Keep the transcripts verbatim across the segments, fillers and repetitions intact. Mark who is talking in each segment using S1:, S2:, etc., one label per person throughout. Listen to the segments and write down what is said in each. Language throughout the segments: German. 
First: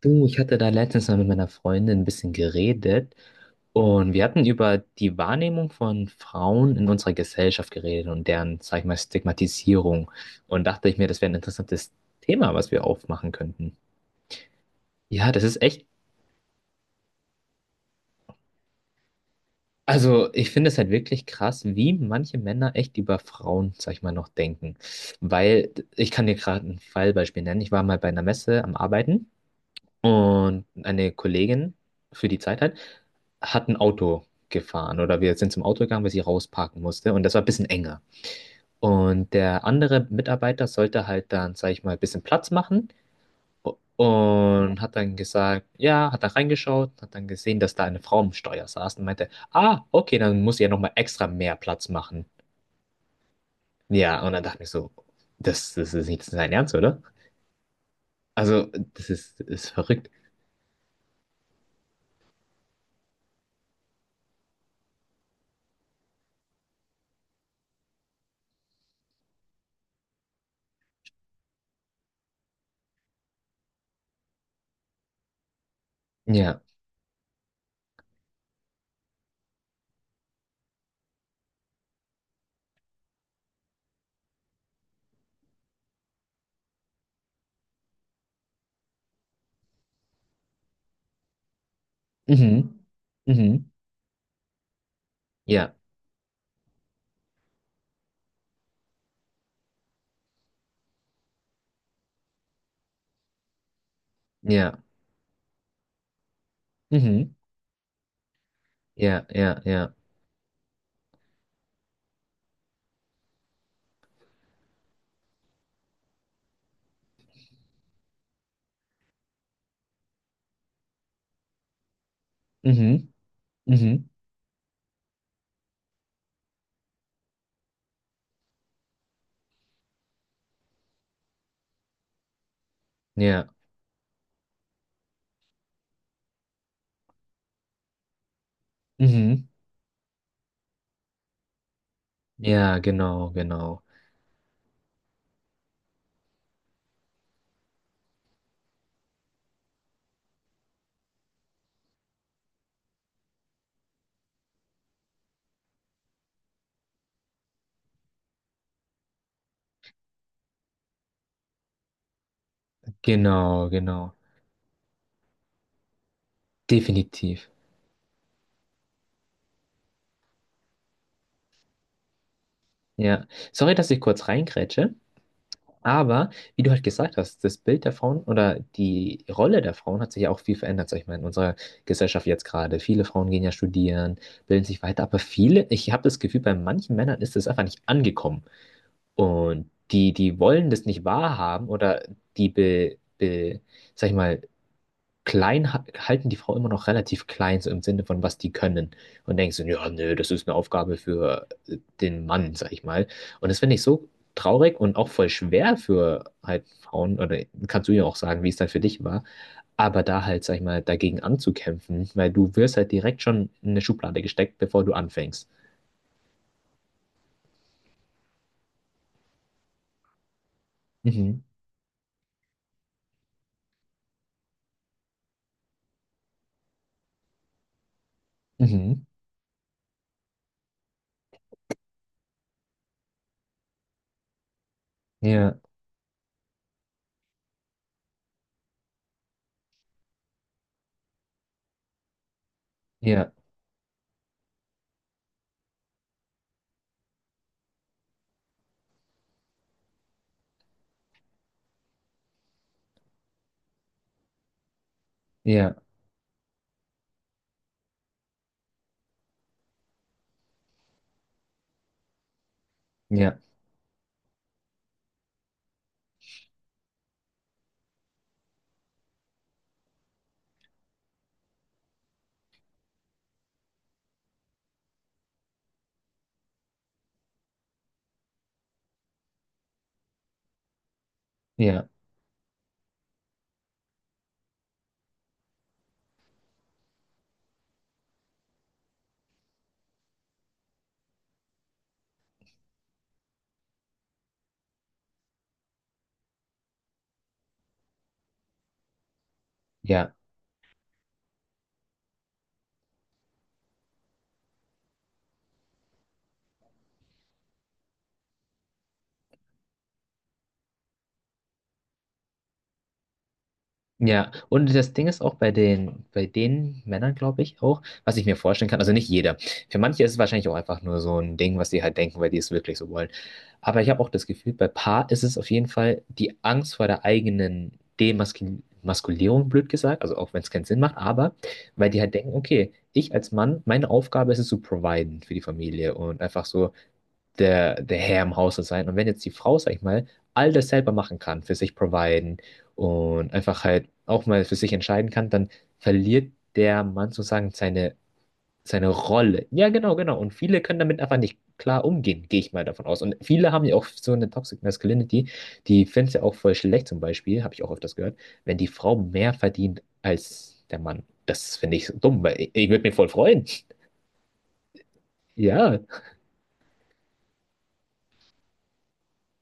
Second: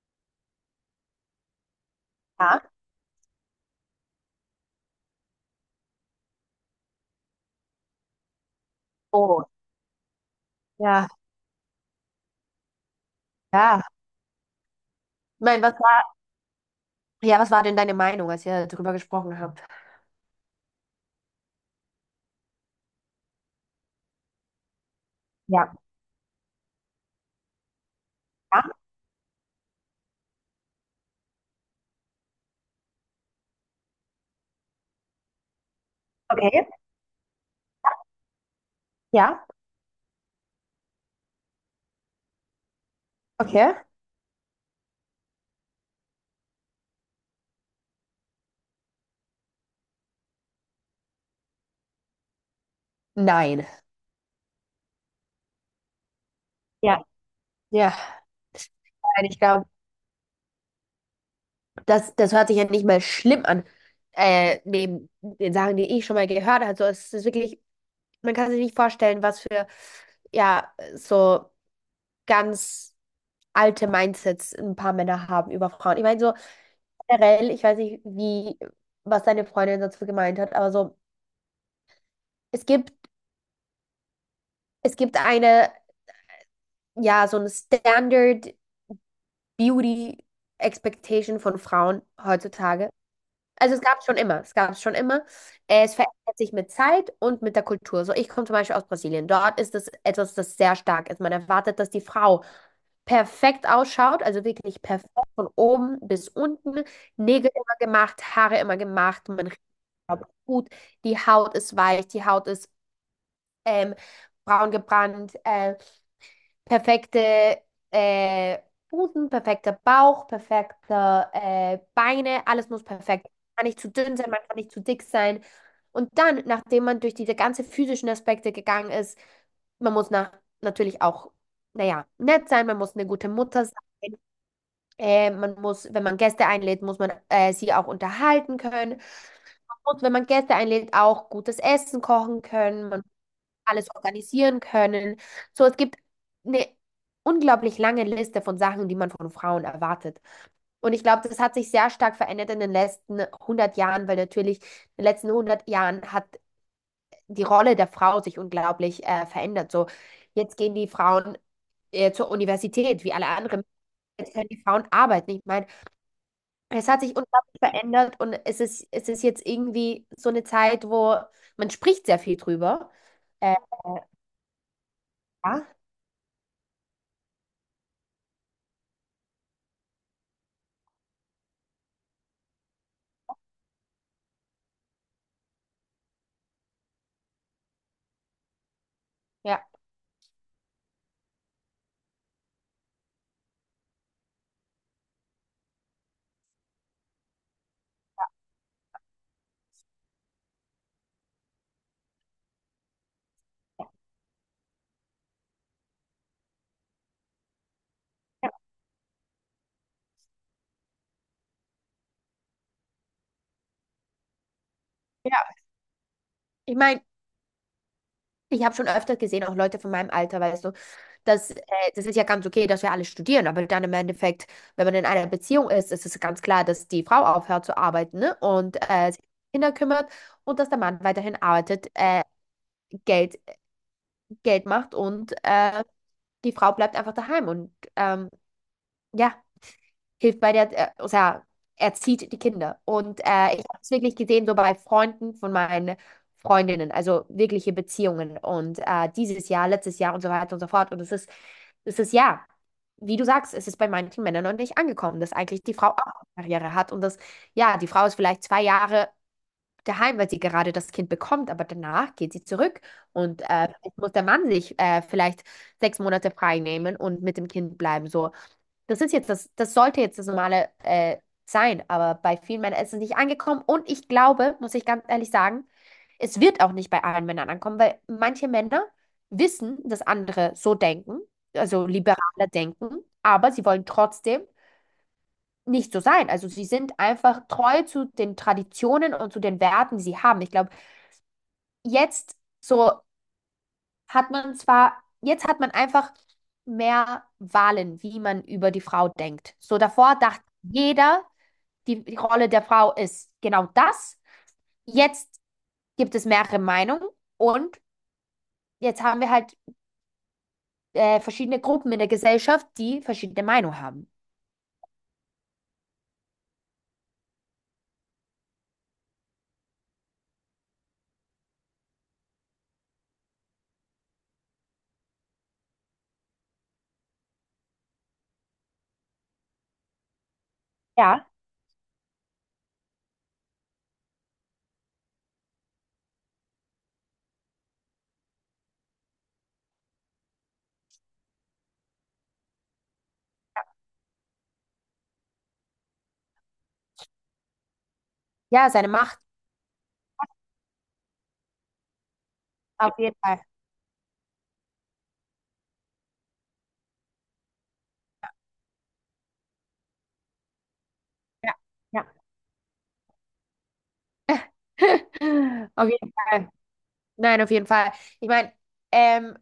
S1: Du, ich hatte da letztens mal mit meiner Freundin ein bisschen
S2: Ja.
S1: geredet und wir hatten über die Wahrnehmung von Frauen in unserer Gesellschaft geredet und deren, sag ich mal,
S2: Oh,
S1: Stigmatisierung. Und dachte ich mir,
S2: ja,
S1: das wäre ein interessantes Thema, was wir aufmachen könnten.
S2: ja.
S1: Ja,
S2: Ich
S1: das ist
S2: meine, was
S1: echt,
S2: war, ja, was war denn deine Meinung, als ihr darüber gesprochen habt?
S1: also ich finde es halt wirklich krass, wie manche Männer echt über Frauen, sag ich mal, noch denken. Weil
S2: Ja.
S1: ich kann dir gerade ein Fallbeispiel nennen. Ich war mal bei einer Messe
S2: Ja,
S1: am Arbeiten. Und eine Kollegin für die Zeit halt, hat ein Auto gefahren oder wir sind zum Auto gegangen, weil sie
S2: okay.
S1: rausparken musste und das war ein bisschen enger. Und
S2: Ja,
S1: der andere Mitarbeiter sollte halt dann, sag ich mal, ein bisschen Platz machen
S2: okay.
S1: und hat dann gesagt, ja, hat dann reingeschaut, hat dann gesehen, dass da eine Frau am Steuer saß und meinte, ah, okay, dann muss ich ja nochmal extra mehr Platz machen.
S2: Nein.
S1: Ja, und dann dachte ich so, das, das ist nicht sein Ernst, oder?
S2: Ja. Ja.
S1: Also, das
S2: Nein, ich
S1: ist, das
S2: glaube,
S1: ist verrückt.
S2: das, das hört sich ja nicht mal schlimm an, äh, neben den Sachen, die ich schon mal gehört habe. So, es ist wirklich, man kann sich nicht vorstellen, was für, ja, so ganz alte Mindsets ein paar Männer haben über Frauen. Ich meine, so
S1: Ja.
S2: generell, ich weiß nicht, wie, was deine Freundin dazu gemeint hat, aber so, es gibt Es gibt eine, ja, so eine Standard Beauty Expectation von Frauen
S1: Mhm.
S2: heutzutage.
S1: Mhm.
S2: Also es gab es schon immer, es gab es schon immer.
S1: Ja.
S2: Äh, Es verändert sich mit Zeit und mit der Kultur. So, ich komme zum Beispiel aus Brasilien. Dort ist es etwas, das sehr stark ist. Man erwartet, dass die Frau perfekt ausschaut, also
S1: Ja.
S2: wirklich perfekt von oben bis unten.
S1: Mhm.
S2: Nägel immer gemacht, Haare immer
S1: Ja,
S2: gemacht, man riecht
S1: ja, ja.
S2: gut, die Haut ist weich, die Haut ist ähm, braun gebrannt. Äh, perfekte äh, Busen, perfekter Bauch, perfekte äh, Beine, alles muss
S1: Mhm.
S2: perfekt. Man kann nicht zu
S1: Mhm.
S2: dünn sein, man kann nicht zu dick sein. Und dann, nachdem man durch diese ganzen physischen Aspekte gegangen ist, man muss nach, natürlich auch, naja, nett sein, man muss eine gute
S1: Ja.
S2: Mutter sein. Äh, man muss, wenn man Gäste einlädt, muss man äh, sie auch unterhalten können.
S1: Mhm.
S2: Man muss, wenn man Gäste einlädt, auch gutes Essen kochen
S1: Ja,
S2: können,
S1: genau, genau.
S2: alles organisieren können. So, es gibt eine unglaublich lange Liste von Sachen, die man von Frauen erwartet. Und ich glaube, das hat sich sehr stark verändert in den letzten hundert Jahren, weil natürlich in den letzten hundert Jahren hat die Rolle der Frau sich unglaublich äh, verändert. So, jetzt gehen die Frauen äh, zur Universität, wie alle anderen.
S1: Genau, genau.
S2: Jetzt können die Frauen arbeiten. Ich meine, es hat sich
S1: Definitiv.
S2: unglaublich verändert und es ist, es ist jetzt irgendwie so eine Zeit, wo man spricht sehr viel drüber.
S1: Ja.
S2: Äh,
S1: Sorry, dass ich kurz reingrätsche,
S2: ja,
S1: aber wie du halt gesagt hast, das Bild der Frauen oder die Rolle der Frauen hat sich ja auch viel verändert, sag ich mal, in unserer Gesellschaft jetzt gerade. Viele Frauen gehen ja studieren, bilden sich weiter, aber viele, ich habe das Gefühl, bei manchen Männern ist das einfach nicht angekommen.
S2: ja.
S1: Und die, die wollen das nicht wahrhaben oder die be, be, sag ich mal, klein ha- halten die Frau immer noch relativ klein, so im Sinne von, was die können. Und denkst du, ja, nö, das ist eine Aufgabe für äh, den Mann, sag ich mal. Und das finde ich so traurig und auch voll schwer für halt Frauen, oder kannst du ja auch sagen, wie es dann für dich war, aber da halt, sag ich mal, dagegen anzukämpfen, weil du wirst halt direkt schon in eine Schublade gesteckt, bevor du
S2: Ja,
S1: anfängst.
S2: ich meine, Ich habe schon öfter gesehen, auch Leute von meinem Alter, weißt du,
S1: Mhm.
S2: dass äh, das ist ja ganz okay, dass wir alle studieren, aber dann im Endeffekt, wenn man in einer Beziehung ist, ist es ganz klar, dass die Frau aufhört zu arbeiten, ne, und
S1: Mhm.
S2: äh, sich um Kinder kümmert und dass der Mann weiterhin arbeitet, äh, Geld, Geld macht und
S1: Ja,
S2: äh, die Frau bleibt einfach daheim und ähm, ja, hilft bei der, äh, o sea, erzieht die Kinder. Und
S1: ja,
S2: äh, ich habe es wirklich gesehen, so bei Freunden von meinen Freundinnen, also wirkliche Beziehungen. Und äh, dieses Jahr, letztes Jahr und so weiter und so fort. Und es ist, es ist ja, wie du sagst, es ist bei manchen Männern noch nicht angekommen, dass eigentlich die
S1: ja,
S2: Frau auch eine Karriere hat und dass, ja, die Frau ist vielleicht zwei Jahre daheim, weil sie gerade das Kind bekommt, aber danach geht sie zurück
S1: ja,
S2: und äh, jetzt muss der Mann sich äh, vielleicht sechs Monate frei nehmen und mit dem Kind bleiben. So, das ist jetzt das, das sollte jetzt das Normale äh, sein, aber bei vielen Männern ist es nicht angekommen. Und ich glaube, muss ich ganz ehrlich sagen, es wird auch nicht bei allen Männern ankommen, weil manche Männer wissen, dass andere so denken, also
S1: ja,
S2: liberaler denken, aber sie wollen trotzdem nicht so sein. Also sie sind einfach treu zu den Traditionen und zu den Werten, die sie haben. Ich glaube, jetzt so hat man zwar, jetzt hat man einfach mehr Wahlen, wie man über die Frau denkt. So
S1: ja.
S2: davor dachte jeder die, die Rolle der Frau ist genau das. Jetzt gibt es mehrere Meinungen und jetzt haben wir halt äh, verschiedene Gruppen in der Gesellschaft, die verschiedene Meinungen haben.
S1: Ja, und das Ding ist auch bei den, bei den Männern, glaube ich, auch, was ich mir vorstellen kann, also nicht jeder. Für manche ist es wahrscheinlich auch einfach nur so ein Ding, was die halt denken, weil die es wirklich so wollen. Aber ich habe auch das Gefühl, bei Paar ist es auf jeden Fall die Angst vor der eigenen Demaskulierung, blöd gesagt, also auch wenn es keinen Sinn macht,
S2: Ja.
S1: aber weil die halt denken, okay, ich als Mann, meine Aufgabe ist es zu providen für die Familie und einfach so der, der Herr im Hause sein. Und wenn jetzt die Frau, sag ich mal, all das selber machen kann, für sich providen und einfach halt auch mal für sich entscheiden kann, dann verliert der Mann sozusagen seine,
S2: Ja,
S1: seine
S2: seine Macht,
S1: Rolle. Ja, genau, genau. Und viele können damit einfach nicht klar umgehen, gehe ich mal davon
S2: auf
S1: aus. Und
S2: jeden Fall.
S1: viele haben ja auch so eine Toxic Masculinity, die finden es ja auch voll schlecht zum Beispiel, habe ich auch öfters gehört, wenn die Frau mehr verdient als der Mann.
S2: Ja,
S1: Das finde ich so
S2: ja.
S1: dumm, weil ich, ich würde mich voll freuen. Ja,
S2: Auf jeden Fall. Nein, auf jeden Fall. Ich meine, ähm,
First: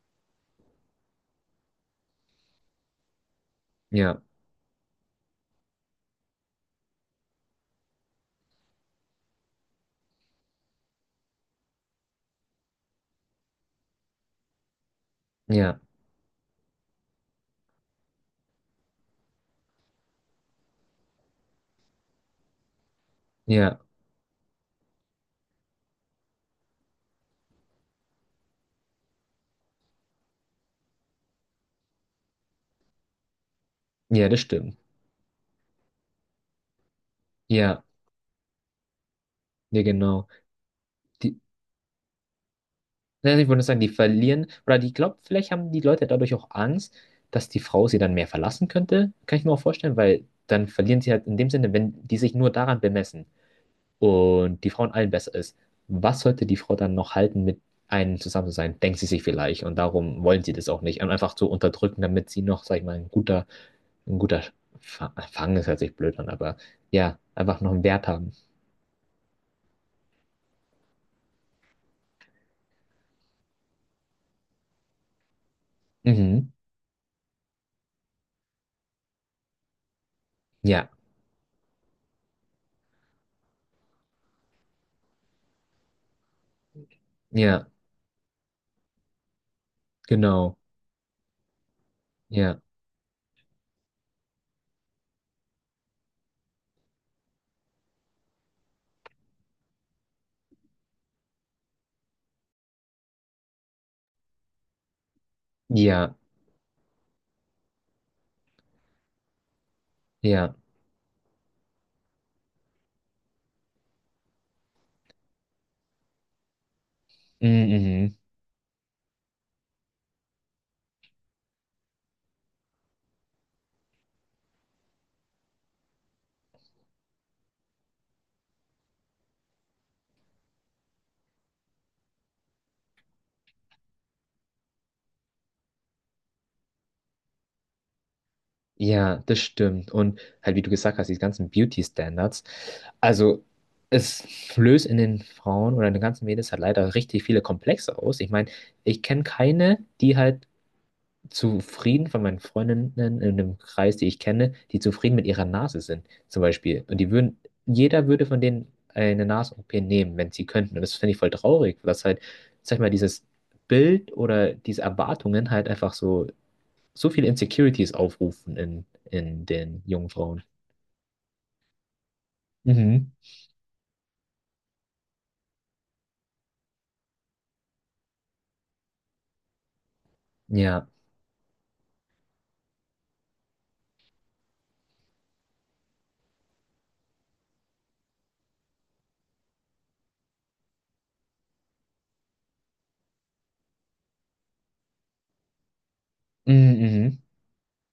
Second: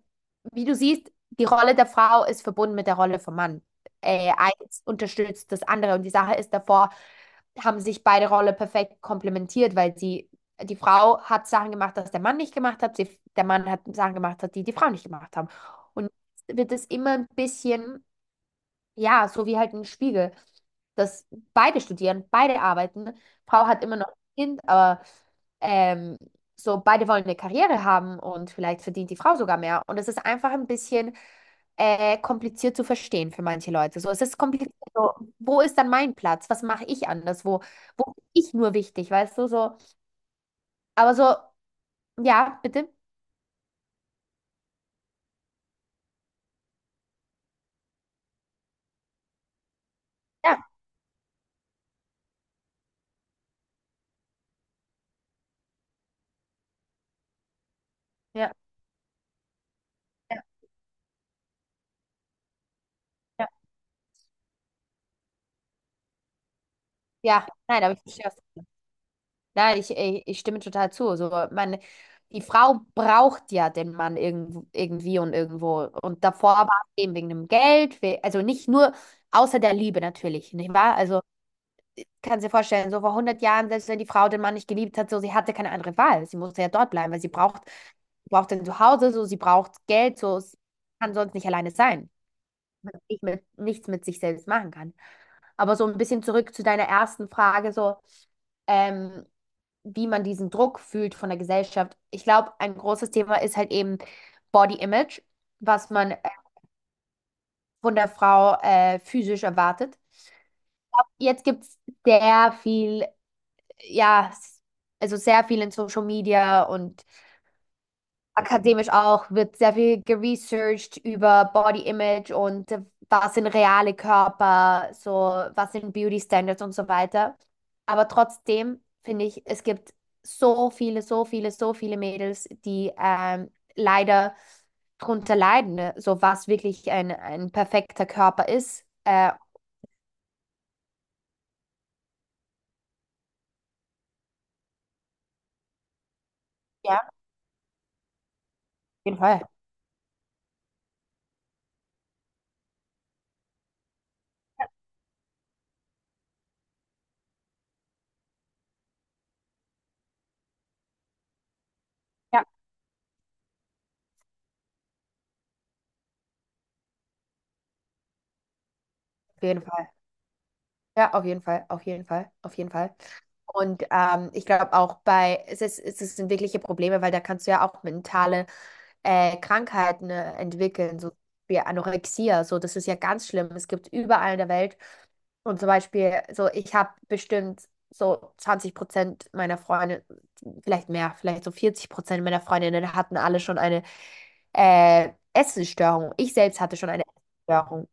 S2: wie du siehst, die Rolle der Frau ist verbunden mit der Rolle vom Mann.
S1: ja,
S2: Äh, eins unterstützt das andere. Und die Sache ist, davor haben sich beide Rollen perfekt komplementiert, weil sie, die Frau hat Sachen gemacht, das der Mann nicht gemacht hat. Sie, der Mann hat Sachen gemacht, die die Frau nicht gemacht haben.
S1: ja,
S2: Und jetzt wird es immer ein bisschen. Ja, so wie halt ein Spiegel, dass beide studieren, beide arbeiten. Frau
S1: ja,
S2: hat immer noch ein Kind, aber ähm, so beide wollen eine Karriere haben und vielleicht verdient die Frau sogar mehr. Und es ist einfach ein bisschen äh, kompliziert zu verstehen für manche Leute. So, es
S1: ja,
S2: ist
S1: das
S2: kompliziert.
S1: stimmt.
S2: So, wo ist dann mein Platz? Was mache ich anders? Wo,
S1: Ja.
S2: wo bin ich nur wichtig, weißt du? So,
S1: Ja, genau.
S2: aber
S1: Die,
S2: so, ja, bitte.
S1: ja, ich würde sagen, die verlieren, oder die glaubt, vielleicht haben die Leute dadurch auch Angst, dass die Frau sie dann mehr verlassen könnte. Kann ich mir auch vorstellen, weil dann
S2: Ja,
S1: verlieren sie halt in dem Sinne, wenn die sich nur daran bemessen und die Frau in allen besser ist. Was sollte die Frau dann noch halten, mit einem zusammen zu
S2: ja,
S1: sein? Denkt sie sich vielleicht. Und darum wollen
S2: ja,
S1: sie das auch nicht. Und einfach so unterdrücken, damit sie noch, sag ich mal, ein guter,
S2: ja.
S1: ein guter Fa- Fang ist, hört sich blöd an, aber ja,
S2: Ja,
S1: einfach noch
S2: nein,
S1: einen
S2: aber ich
S1: Wert
S2: verstehe,
S1: haben.
S2: was Ja, ich, ich, ich stimme total zu. So, man, die Frau braucht ja den Mann irgend, irgendwie und irgendwo. Und
S1: Mhm.
S2: davor war es eben wegen dem Geld, we- also nicht nur außer der Liebe natürlich, nicht
S1: Ja,
S2: wahr? Also kannst du dir vorstellen, so vor hundert Jahren, selbst wenn die Frau den Mann nicht geliebt hat, so sie hatte keine andere Wahl. Sie musste ja dort bleiben, weil sie braucht,
S1: ja,
S2: braucht ein Zuhause, so sie braucht Geld, so
S1: genau.
S2: sie kann sonst nicht alleine sein.
S1: Ja.
S2: Weil sie Nicht mit, nichts mit sich selbst machen kann. Aber so ein bisschen zurück zu deiner ersten Frage, so, Ähm, wie man diesen Druck fühlt von der Gesellschaft. Ich glaube, ein großes Thema ist halt eben Body Image, was man
S1: Ja,
S2: äh, von der Frau äh, physisch erwartet.
S1: Ja,
S2: Jetzt gibt es sehr viel, ja, s- also sehr viel in Social Media und
S1: mm, mhm.
S2: akademisch auch, wird sehr viel geresearched über Body Image und äh, was sind reale Körper, so was sind Beauty Standards und so weiter. Aber trotzdem finde ich, es gibt so viele, so viele, so viele Mädels, die ähm, leider drunter leiden, ne? So was wirklich ein, ein perfekter Körper ist.
S1: Ja,
S2: Äh,
S1: das stimmt. Und halt, wie du gesagt hast, die ganzen Beauty-Standards. Also, es löst in den Frauen oder in den ganzen Mädels halt leider
S2: ja, auf
S1: richtig viele Komplexe aus. Ich meine, ich
S2: jeden
S1: kenne
S2: Fall.
S1: keine, die halt zufrieden von meinen Freundinnen in dem Kreis, die ich kenne, die zufrieden mit ihrer Nase sind, zum Beispiel. Und die würden, jeder würde von denen eine Nasen-O P nehmen, wenn sie könnten. Und das finde ich voll traurig, was halt,
S2: Ja,
S1: sag ich mal, dieses Bild oder diese Erwartungen halt einfach so so viele Insecurities aufrufen in,
S2: auf
S1: in
S2: jeden
S1: den
S2: Fall.
S1: jungen Frauen.
S2: Ja, auf jeden Fall, auf jeden Fall, auf jeden Fall.
S1: Mhm.
S2: Und ähm, ich glaube auch bei, es ist, es ist- sind wirkliche Probleme, weil da kannst du ja auch mentale äh, Krankheiten äh,
S1: Ja.
S2: entwickeln, so wie Anorexia. So, das ist ja ganz schlimm. Es gibt überall in der Welt. Und zum Beispiel, so ich habe bestimmt so zwanzig Prozent meiner Freunde, vielleicht mehr, vielleicht so vierzig Prozent meiner Freundinnen hatten alle schon eine äh, Essensstörung. Ich selbst hatte
S1: Mhm,
S2: schon eine
S1: mhm.
S2: Essensstörung.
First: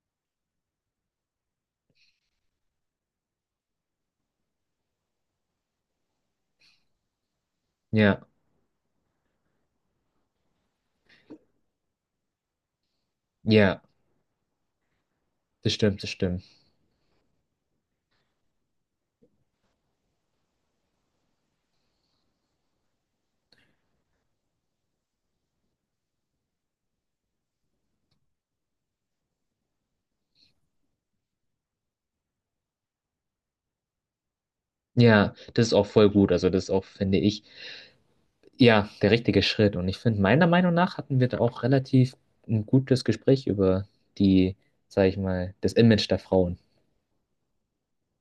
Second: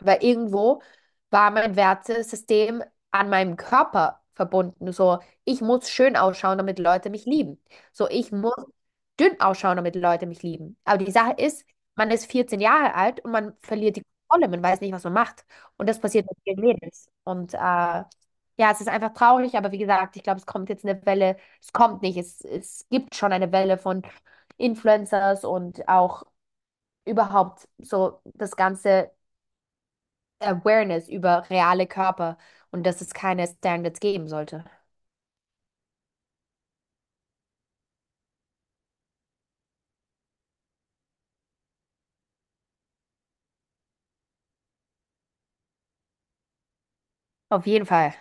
S2: Weil irgendwo war mein Wertesystem an meinem Körper verbunden. So, ich muss schön ausschauen, damit Leute mich lieben. So,
S1: Ja.
S2: ich muss dünn ausschauen, damit Leute mich lieben. Aber die Sache ist, man ist vierzehn Jahre alt und man
S1: Ja.
S2: verliert die Kontrolle. Man weiß nicht, was man macht.
S1: Das
S2: Und das
S1: stimmt, das
S2: passiert mit
S1: stimmt.
S2: vielen Mädels. Und äh, ja, es ist einfach traurig, aber wie gesagt, ich glaube, es kommt jetzt eine Welle. Es kommt nicht. Es, es gibt schon eine Welle von Influencers und auch überhaupt so das ganze Awareness über reale Körper und dass es keine Standards geben sollte.
S1: Ja, das ist auch voll gut. Also das ist auch, finde ich, ja, der richtige Schritt. Und ich finde, meiner Meinung nach hatten wir da auch relativ ein gutes Gespräch über die, sag ich mal, das Image der Frauen.
S2: Auf jeden Fall.